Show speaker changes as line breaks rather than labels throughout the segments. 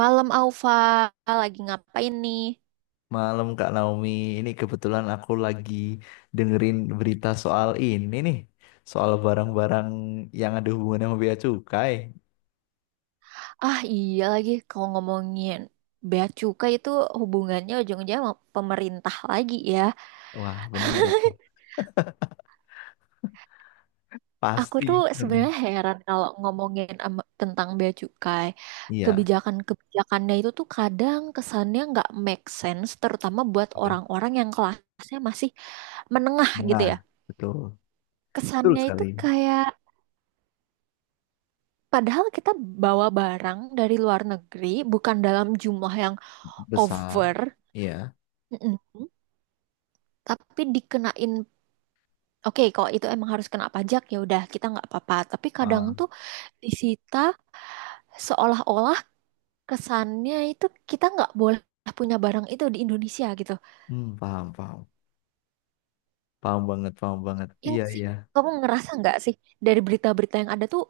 Malam Alfa, lagi ngapain nih?
Malam Kak Naomi, ini kebetulan aku lagi dengerin berita soal ini nih, soal barang-barang yang ada hubungannya sama bea cukai.
Ah iya lagi, kalau ngomongin bea cukai itu hubungannya ujung-ujungnya sama pemerintah lagi ya.
Wah, bener,
Aku tuh
pasti. Mm,
sebenarnya heran kalau ngomongin tentang bea cukai.
iya,
Kebijakan-kebijakannya itu tuh kadang kesannya nggak make sense, terutama buat
betul.
orang-orang yang kelasnya masih menengah gitu
Nah,
ya.
betul, betul
Kesannya itu
sekali.
kayak padahal kita bawa barang dari luar negeri bukan dalam jumlah yang
Besar,
over.
iya.
Mm-mm. Tapi dikenain, oke kalau itu emang harus kena pajak ya udah kita nggak apa-apa. Tapi kadang
Ah,
tuh disita seolah-olah kesannya itu kita nggak boleh punya barang itu di Indonesia gitu.
hmm, paham, paham, paham banget, paham banget.
Yang
Iya,
sih
iya,
kamu ngerasa nggak sih dari berita-berita yang ada tuh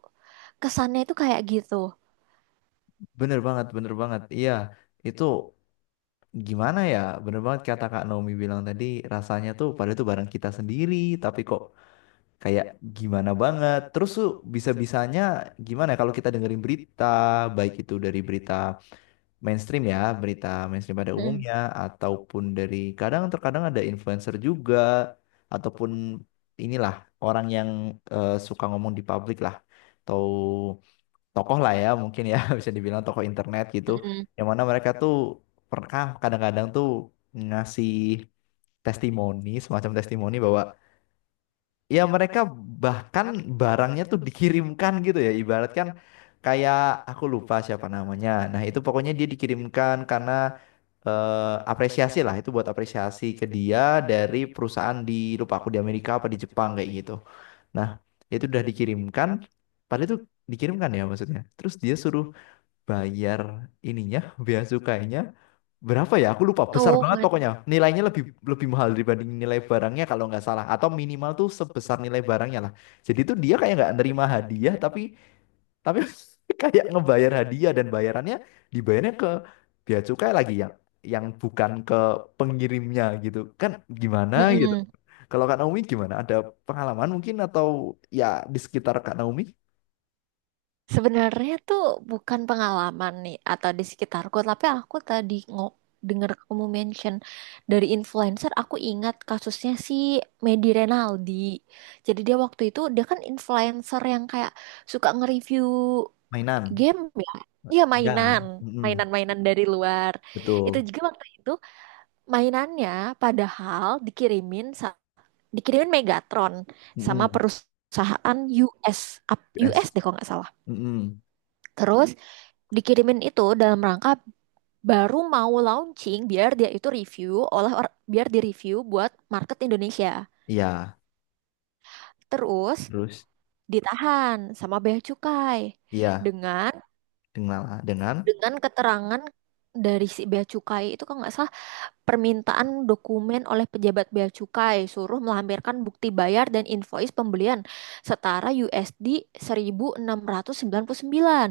kesannya itu kayak gitu.
bener banget, bener banget. Iya, itu gimana ya? Bener banget kata Kak Naomi bilang tadi, rasanya tuh pada itu barang kita sendiri, tapi kok kayak gimana banget. Terus tuh bisa-bisanya gimana ya kalau kita dengerin berita, baik itu dari berita mainstream ya, berita mainstream pada
Mm-mm.
umumnya, ataupun dari kadang terkadang ada influencer juga, ataupun inilah orang yang suka ngomong di publik lah, atau tokoh lah ya mungkin ya bisa dibilang tokoh internet gitu,
Mm-mm.
yang mana mereka tuh pernah kadang-kadang tuh ngasih testimoni, semacam testimoni bahwa ya mereka bahkan barangnya tuh dikirimkan gitu ya ibaratkan kayak aku lupa siapa namanya nah itu pokoknya dia dikirimkan karena eh, apresiasi lah itu buat apresiasi ke dia dari perusahaan di lupa aku di Amerika apa di Jepang kayak gitu nah itu udah dikirimkan padahal itu dikirimkan ya maksudnya terus dia suruh bayar ininya bea cukainya berapa ya? Aku lupa. Besar
Oh
banget
my.
pokoknya. Nilainya lebih lebih mahal dibanding nilai barangnya kalau nggak salah. Atau minimal tuh sebesar nilai barangnya lah. Jadi tuh dia kayak nggak nerima hadiah, tapi tapi kayak ngebayar hadiah dan bayarannya dibayarnya ke bea cukai lagi yang bukan ke pengirimnya gitu. Kan gimana gitu?
Mm-mm.
Kalau Kak Naomi gimana? Ada pengalaman mungkin atau ya di sekitar Kak Naomi?
Sebenarnya tuh bukan pengalaman nih atau di sekitarku, tapi aku tadi dengar kamu mention dari influencer, aku ingat kasusnya si Medi Renaldi. Jadi dia waktu itu dia kan influencer yang kayak suka nge-review
Mainan.
game ya. Iya
Ya.
mainan,
Mm-mm.
mainan-mainan dari luar. Itu
Betul.
juga waktu itu mainannya padahal dikirimin Megatron sama
Mm-mm.
perusahaan US, up- US
US.
deh kalau nggak salah.
Mm-mm.
Terus dikirimin itu dalam rangka baru mau launching biar dia itu review biar di review buat market Indonesia.
Iya.
Terus
Terus?
ditahan sama bea cukai
Iya,
dengan
dengan dengan
dengan keterangan dari si bea cukai itu kalau nggak salah permintaan dokumen oleh pejabat bea cukai suruh melampirkan bukti bayar dan invoice pembelian setara USD 1.699.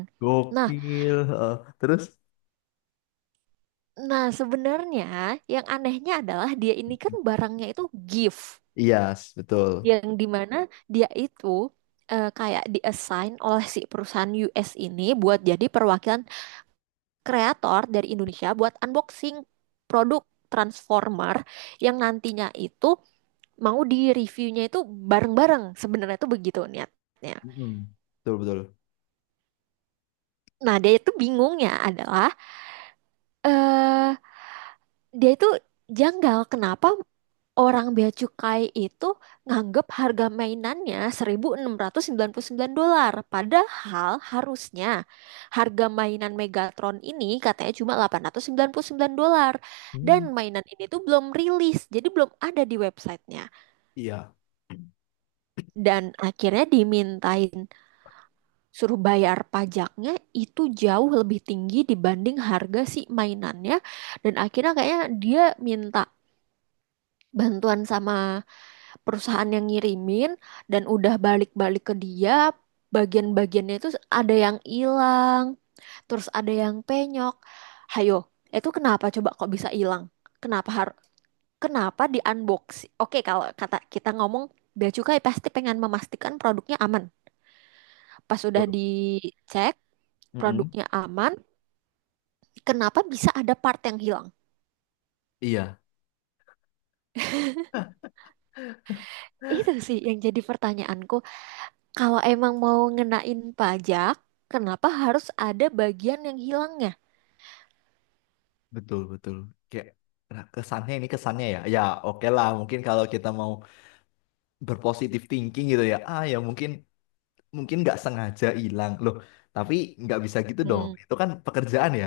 Nah,
gokil. Terus
Nah, sebenarnya yang anehnya adalah dia ini kan barangnya itu gift
iya, betul.
yang dimana dia itu kayak diassign oleh si perusahaan US ini buat jadi perwakilan kreator dari Indonesia buat unboxing produk Transformer yang nantinya itu mau di reviewnya itu bareng-bareng sebenarnya itu begitu niatnya.
Mm-mm. Betul, betul.
Nah, dia itu bingungnya adalah eh dia itu janggal kenapa orang bea cukai itu nganggep harga mainannya 1.699 dolar. Padahal harusnya harga mainan Megatron ini katanya cuma 899 dolar. Dan
Hmm.
mainan ini tuh belum rilis, jadi belum ada di websitenya.
Iya.
Dan akhirnya dimintain suruh bayar pajaknya itu jauh lebih tinggi dibanding harga si mainannya. Dan akhirnya kayaknya dia minta bantuan sama perusahaan yang ngirimin dan udah balik-balik ke dia bagian-bagiannya itu ada yang hilang terus ada yang penyok, hayo itu kenapa coba kok bisa hilang, kenapa har- kenapa di unboxing oke kalau kata kita ngomong Bea Cukai pasti pengen memastikan produknya aman, pas sudah
Betul.
dicek
Mm-mm.
produknya aman kenapa bisa ada part yang hilang,
Iya,
itu sih yang jadi pertanyaanku kalau emang mau ngenain pajak. Kenapa harus ada bagian yang hilangnya?
betul, betul. Kayak nah, kesannya ini kesannya ya. Ya, oke lah, mungkin kalau kita mau berpositif thinking gitu ya. Ah, ya mungkin mungkin nggak sengaja hilang. Loh, tapi nggak bisa gitu dong.
Mm,
Itu kan pekerjaan ya.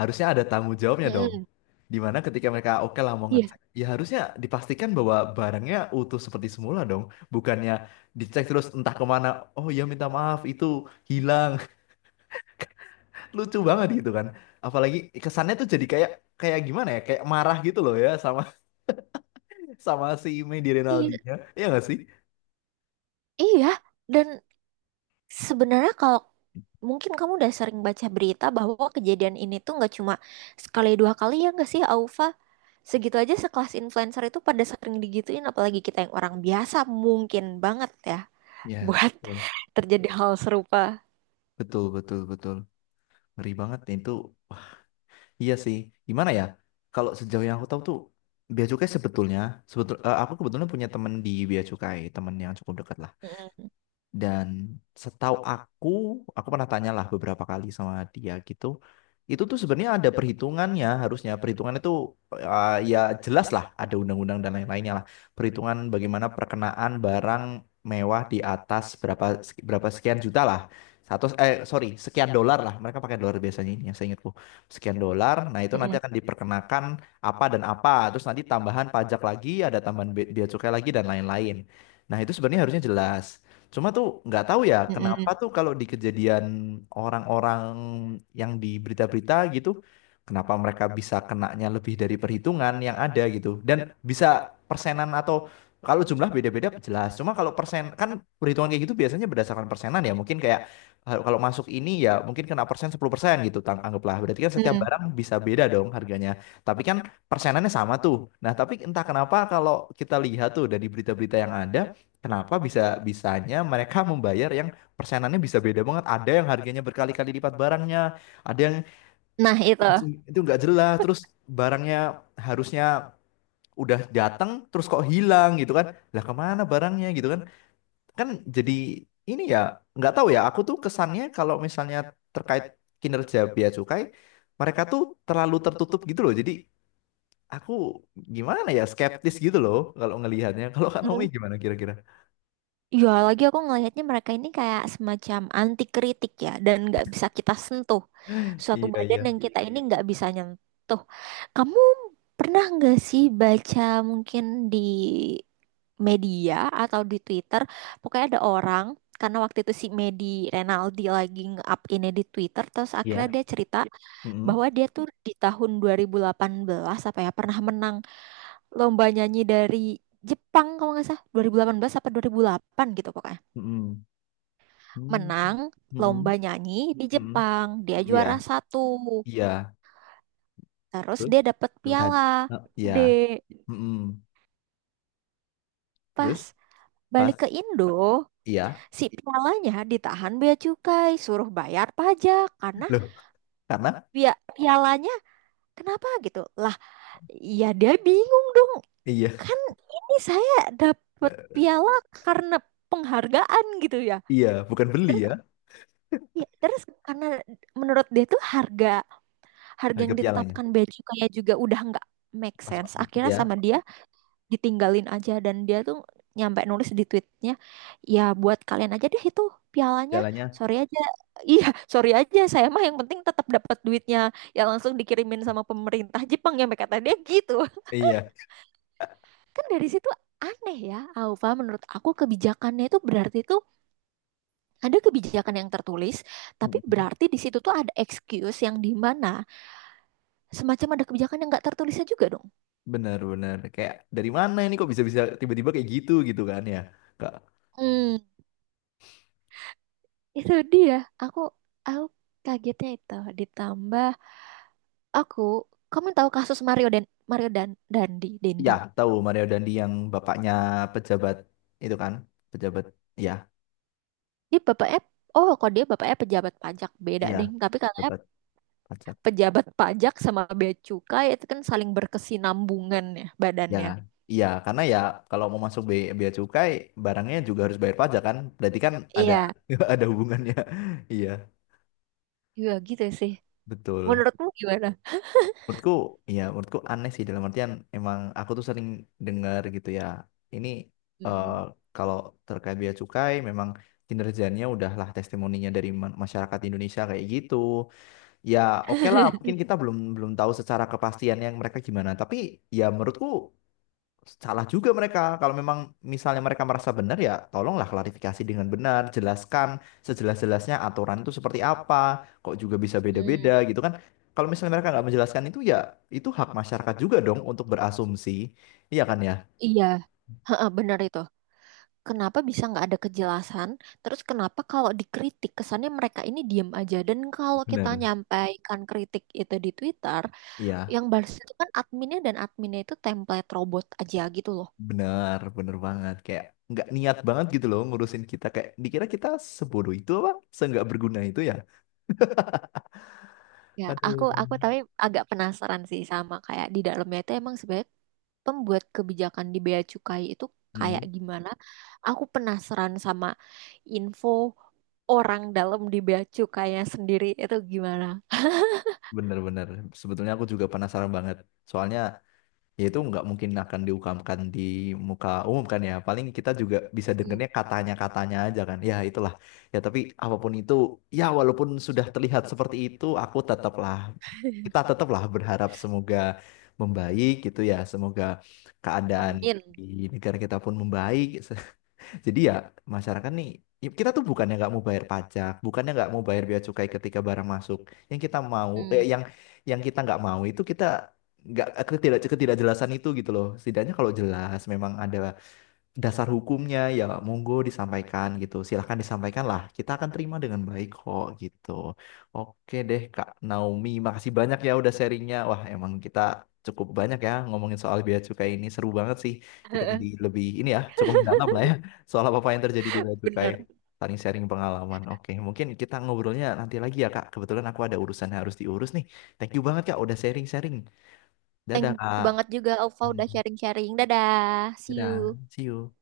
Harusnya ada tanggung jawabnya dong.
mm-mm.
Dimana ketika mereka oke lah mau
Iya.
ngecek, ya harusnya dipastikan bahwa barangnya utuh seperti semula dong. Bukannya dicek terus entah kemana, oh ya minta maaf itu hilang. Lucu banget gitu kan. Apalagi kesannya tuh jadi kayak kayak gimana ya, kayak marah gitu loh ya sama sama si Medi
Iya,
Rinaldinya. Iya gak sih?
iya. Dan sebenarnya kalau mungkin kamu udah sering baca berita bahwa kejadian ini tuh nggak cuma sekali dua kali ya nggak sih, Aufa? Segitu aja sekelas influencer itu pada sering digituin, apalagi kita yang orang biasa mungkin banget ya
Ya,
buat
betul.
terjadi hal serupa.
Betul, betul, betul. Ngeri banget itu. Wah, iya sih. Gimana ya? Kalau sejauh yang aku tahu tuh Bea Cukai sebetulnya, aku kebetulan punya temen di Bea Cukai, temen yang cukup dekat lah.
Mm-mm,
Dan setahu aku pernah tanyalah beberapa kali sama dia gitu. Itu tuh sebenarnya ada perhitungannya harusnya. Perhitungan itu ya jelas lah ada undang-undang dan lain-lainnya lah. Perhitungan bagaimana perkenaan barang mewah di atas berapa berapa sekian juta lah. Sekian dolar lah. Mereka pakai dolar biasanya ini yang saya ingatku. Sekian dolar. Nah, itu nanti
mm-mm,
akan diperkenakan apa dan apa. Terus nanti tambahan pajak lagi, ada tambahan bea bea cukai lagi dan lain-lain. Nah, itu sebenarnya harusnya jelas. Cuma tuh nggak tahu ya kenapa
mm-mm,
tuh kalau di kejadian orang-orang yang di berita-berita gitu, kenapa mereka bisa kenanya lebih dari perhitungan yang ada gitu. Dan bisa persenan atau kalau jumlah beda-beda jelas. Cuma kalau persen kan perhitungan kayak gitu biasanya berdasarkan persenan ya. Mungkin kayak kalau masuk ini ya mungkin kena persen 10% gitu anggaplah. Berarti kan setiap
mm-mm.
barang bisa beda dong harganya. Tapi kan persenannya sama tuh. Nah, tapi entah kenapa kalau kita lihat tuh dari berita-berita yang ada. Kenapa bisa bisanya mereka membayar yang persenannya bisa beda banget? Ada yang harganya berkali-kali lipat barangnya, ada yang
Nah itu.
terus itu nggak jelas, terus barangnya harusnya udah datang, terus kok hilang gitu kan? Lah kemana barangnya gitu kan? Kan jadi ini ya nggak tahu ya. Aku tuh kesannya kalau misalnya terkait kinerja bea cukai, mereka tuh terlalu tertutup gitu loh. Jadi aku gimana ya skeptis gitu loh kalau ngelihatnya. Kalau Kak Naomi gimana kira-kira?
Ya, lagi aku ngelihatnya mereka ini kayak semacam anti kritik ya, dan nggak bisa kita sentuh. Suatu
Iya, iya.
badan yang kita ini nggak bisa nyentuh. Kamu pernah nggak sih baca mungkin di media atau di Twitter, pokoknya ada orang, karena waktu itu si Medi Renaldi lagi nge-up ini di Twitter, terus akhirnya
Iya.
dia cerita
Mm-mm.
bahwa dia tuh di tahun 2018 apa ya, pernah menang lomba nyanyi dari Jepang kalau nggak salah, 2018 apa 2008 gitu pokoknya
Mm-mm. Hmm,
menang lomba
mm-mm,
nyanyi di
mm-mm.
Jepang. Dia
Iya,
juara satu.
iya.
Terus
Terus
dia dapat
dapat
piala
hadiah. Eh, iya.
gede.
Mm-mm.
Pas
Terus pas
balik ke Indo,
iya.
si pialanya ditahan bea cukai, suruh bayar pajak karena
Loh, karena
bea pialanya kenapa gitu? Lah, ya dia bingung dong.
iya.
Kan ini saya dapat
Eh,
piala karena penghargaan gitu ya.
iya, bukan beli
Terus
ya
ya, terus karena menurut dia tuh harga harga
harga
yang
pialanya.
ditetapkan baju kayak juga udah nggak make
Pas
sense akhirnya
iya,
sama dia ditinggalin aja dan dia tuh nyampe nulis di tweetnya ya buat kalian aja deh itu pialanya,
pialanya
sorry aja iya sorry aja saya mah yang penting tetap dapat duitnya ya langsung dikirimin sama pemerintah Jepang nyampe kata dia gitu,
iya.
kan dari situ aneh ya Alfa menurut aku kebijakannya itu berarti itu ada kebijakan yang tertulis tapi
Mm-mm.
berarti di situ tuh ada excuse yang di mana semacam ada kebijakan yang nggak tertulisnya juga dong.
Benar-benar kayak dari mana ini kok bisa-bisa tiba-tiba kayak gitu gitu kan ya. Kak.
Hmm. Itu dia, aku aku kagetnya itu ditambah aku kamu tahu kasus Mario dan Dandi
Ya,
Dendi.
tahu Mario Dandi yang bapaknya pejabat itu kan, pejabat. Ya,
Dia bapaknya oh, kok dia bapaknya pejabat pajak beda
iya,
deh, tapi katanya
pejabat pajak.
pejabat pajak sama bea cukai itu kan saling berkesinambungan ya
Ya,
badannya.
iya karena ya kalau mau masuk bea cukai barangnya juga harus bayar pajak kan. Berarti kan ada
Iya,
ada hubungannya. Iya,
iya gitu sih.
betul.
Menurutmu gimana?
Menurutku, iya menurutku aneh sih dalam artian emang aku tuh sering dengar gitu ya. Ini eh,
Mm-mm.
kalau terkait bea cukai memang kinerjanya udahlah testimoninya dari masyarakat Indonesia kayak gitu. Ya, oke lah mungkin kita belum belum tahu secara kepastian yang mereka gimana, tapi ya menurutku salah juga mereka. Kalau memang misalnya mereka merasa benar ya tolonglah klarifikasi dengan benar, jelaskan sejelas-jelasnya aturan itu seperti apa, kok juga bisa
Mm.
beda-beda gitu kan. Kalau misalnya mereka nggak menjelaskan itu ya itu hak masyarakat juga dong untuk berasumsi. Iya kan ya?
Iya, heeh, benar itu. Kenapa bisa nggak ada kejelasan? Terus kenapa kalau dikritik kesannya mereka ini diem aja? Dan kalau kita
Benar.
nyampaikan kritik itu di Twitter,
Iya,
yang balas itu kan adminnya dan adminnya itu template robot aja gitu loh.
benar, benar banget. Kayak nggak niat banget gitu loh ngurusin kita. Kayak dikira kita sebodoh itu apa? Seenggak berguna itu ya.
Ya, aku
Aduh.
aku tapi agak penasaran sih sama kayak di dalamnya itu emang sebenarnya pembuat kebijakan di Bea Cukai itu kayak
Hmm,
gimana? Aku penasaran sama info orang dalam di Bea Cukainya sendiri itu gimana.
bener-bener. Sebetulnya aku juga penasaran banget. Soalnya ya itu nggak mungkin akan diungkapkan di muka umum kan ya, paling kita juga bisa
Mm,
dengernya katanya-katanya aja kan ya itulah. Ya tapi apapun itu, ya walaupun sudah terlihat seperti itu aku tetaplah kita tetaplah berharap semoga membaik gitu ya, semoga keadaan
Amin.
di negara kita pun membaik. Jadi ya masyarakat nih ya, kita tuh bukannya nggak mau bayar pajak, bukannya nggak mau bayar bea cukai ketika barang masuk. Yang kita mau,
Mm.
yang kita nggak mau itu kita nggak ketidakjelasan itu gitu loh. Setidaknya kalau jelas memang ada dasar hukumnya ya monggo disampaikan gitu. Silahkan disampaikan lah. Kita akan terima dengan baik kok gitu. Oke deh Kak Naomi, makasih banyak ya udah sharingnya. Wah emang kita cukup banyak ya ngomongin soal bea cukai ini. Seru banget sih. Kita jadi lebih ini ya cukup mendalam lah ya soal apa-apa yang terjadi di bea cukai.
Bener.
Saling sharing pengalaman. Oke, mungkin kita ngobrolnya nanti lagi ya Kak. Kebetulan aku ada urusan yang harus diurus nih. Thank you banget Kak udah sharing-sharing.
Thank
Dadah
you
Kak.
banget juga Alfa udah sharing-sharing. Dadah, see
Dadah.
you.
See you.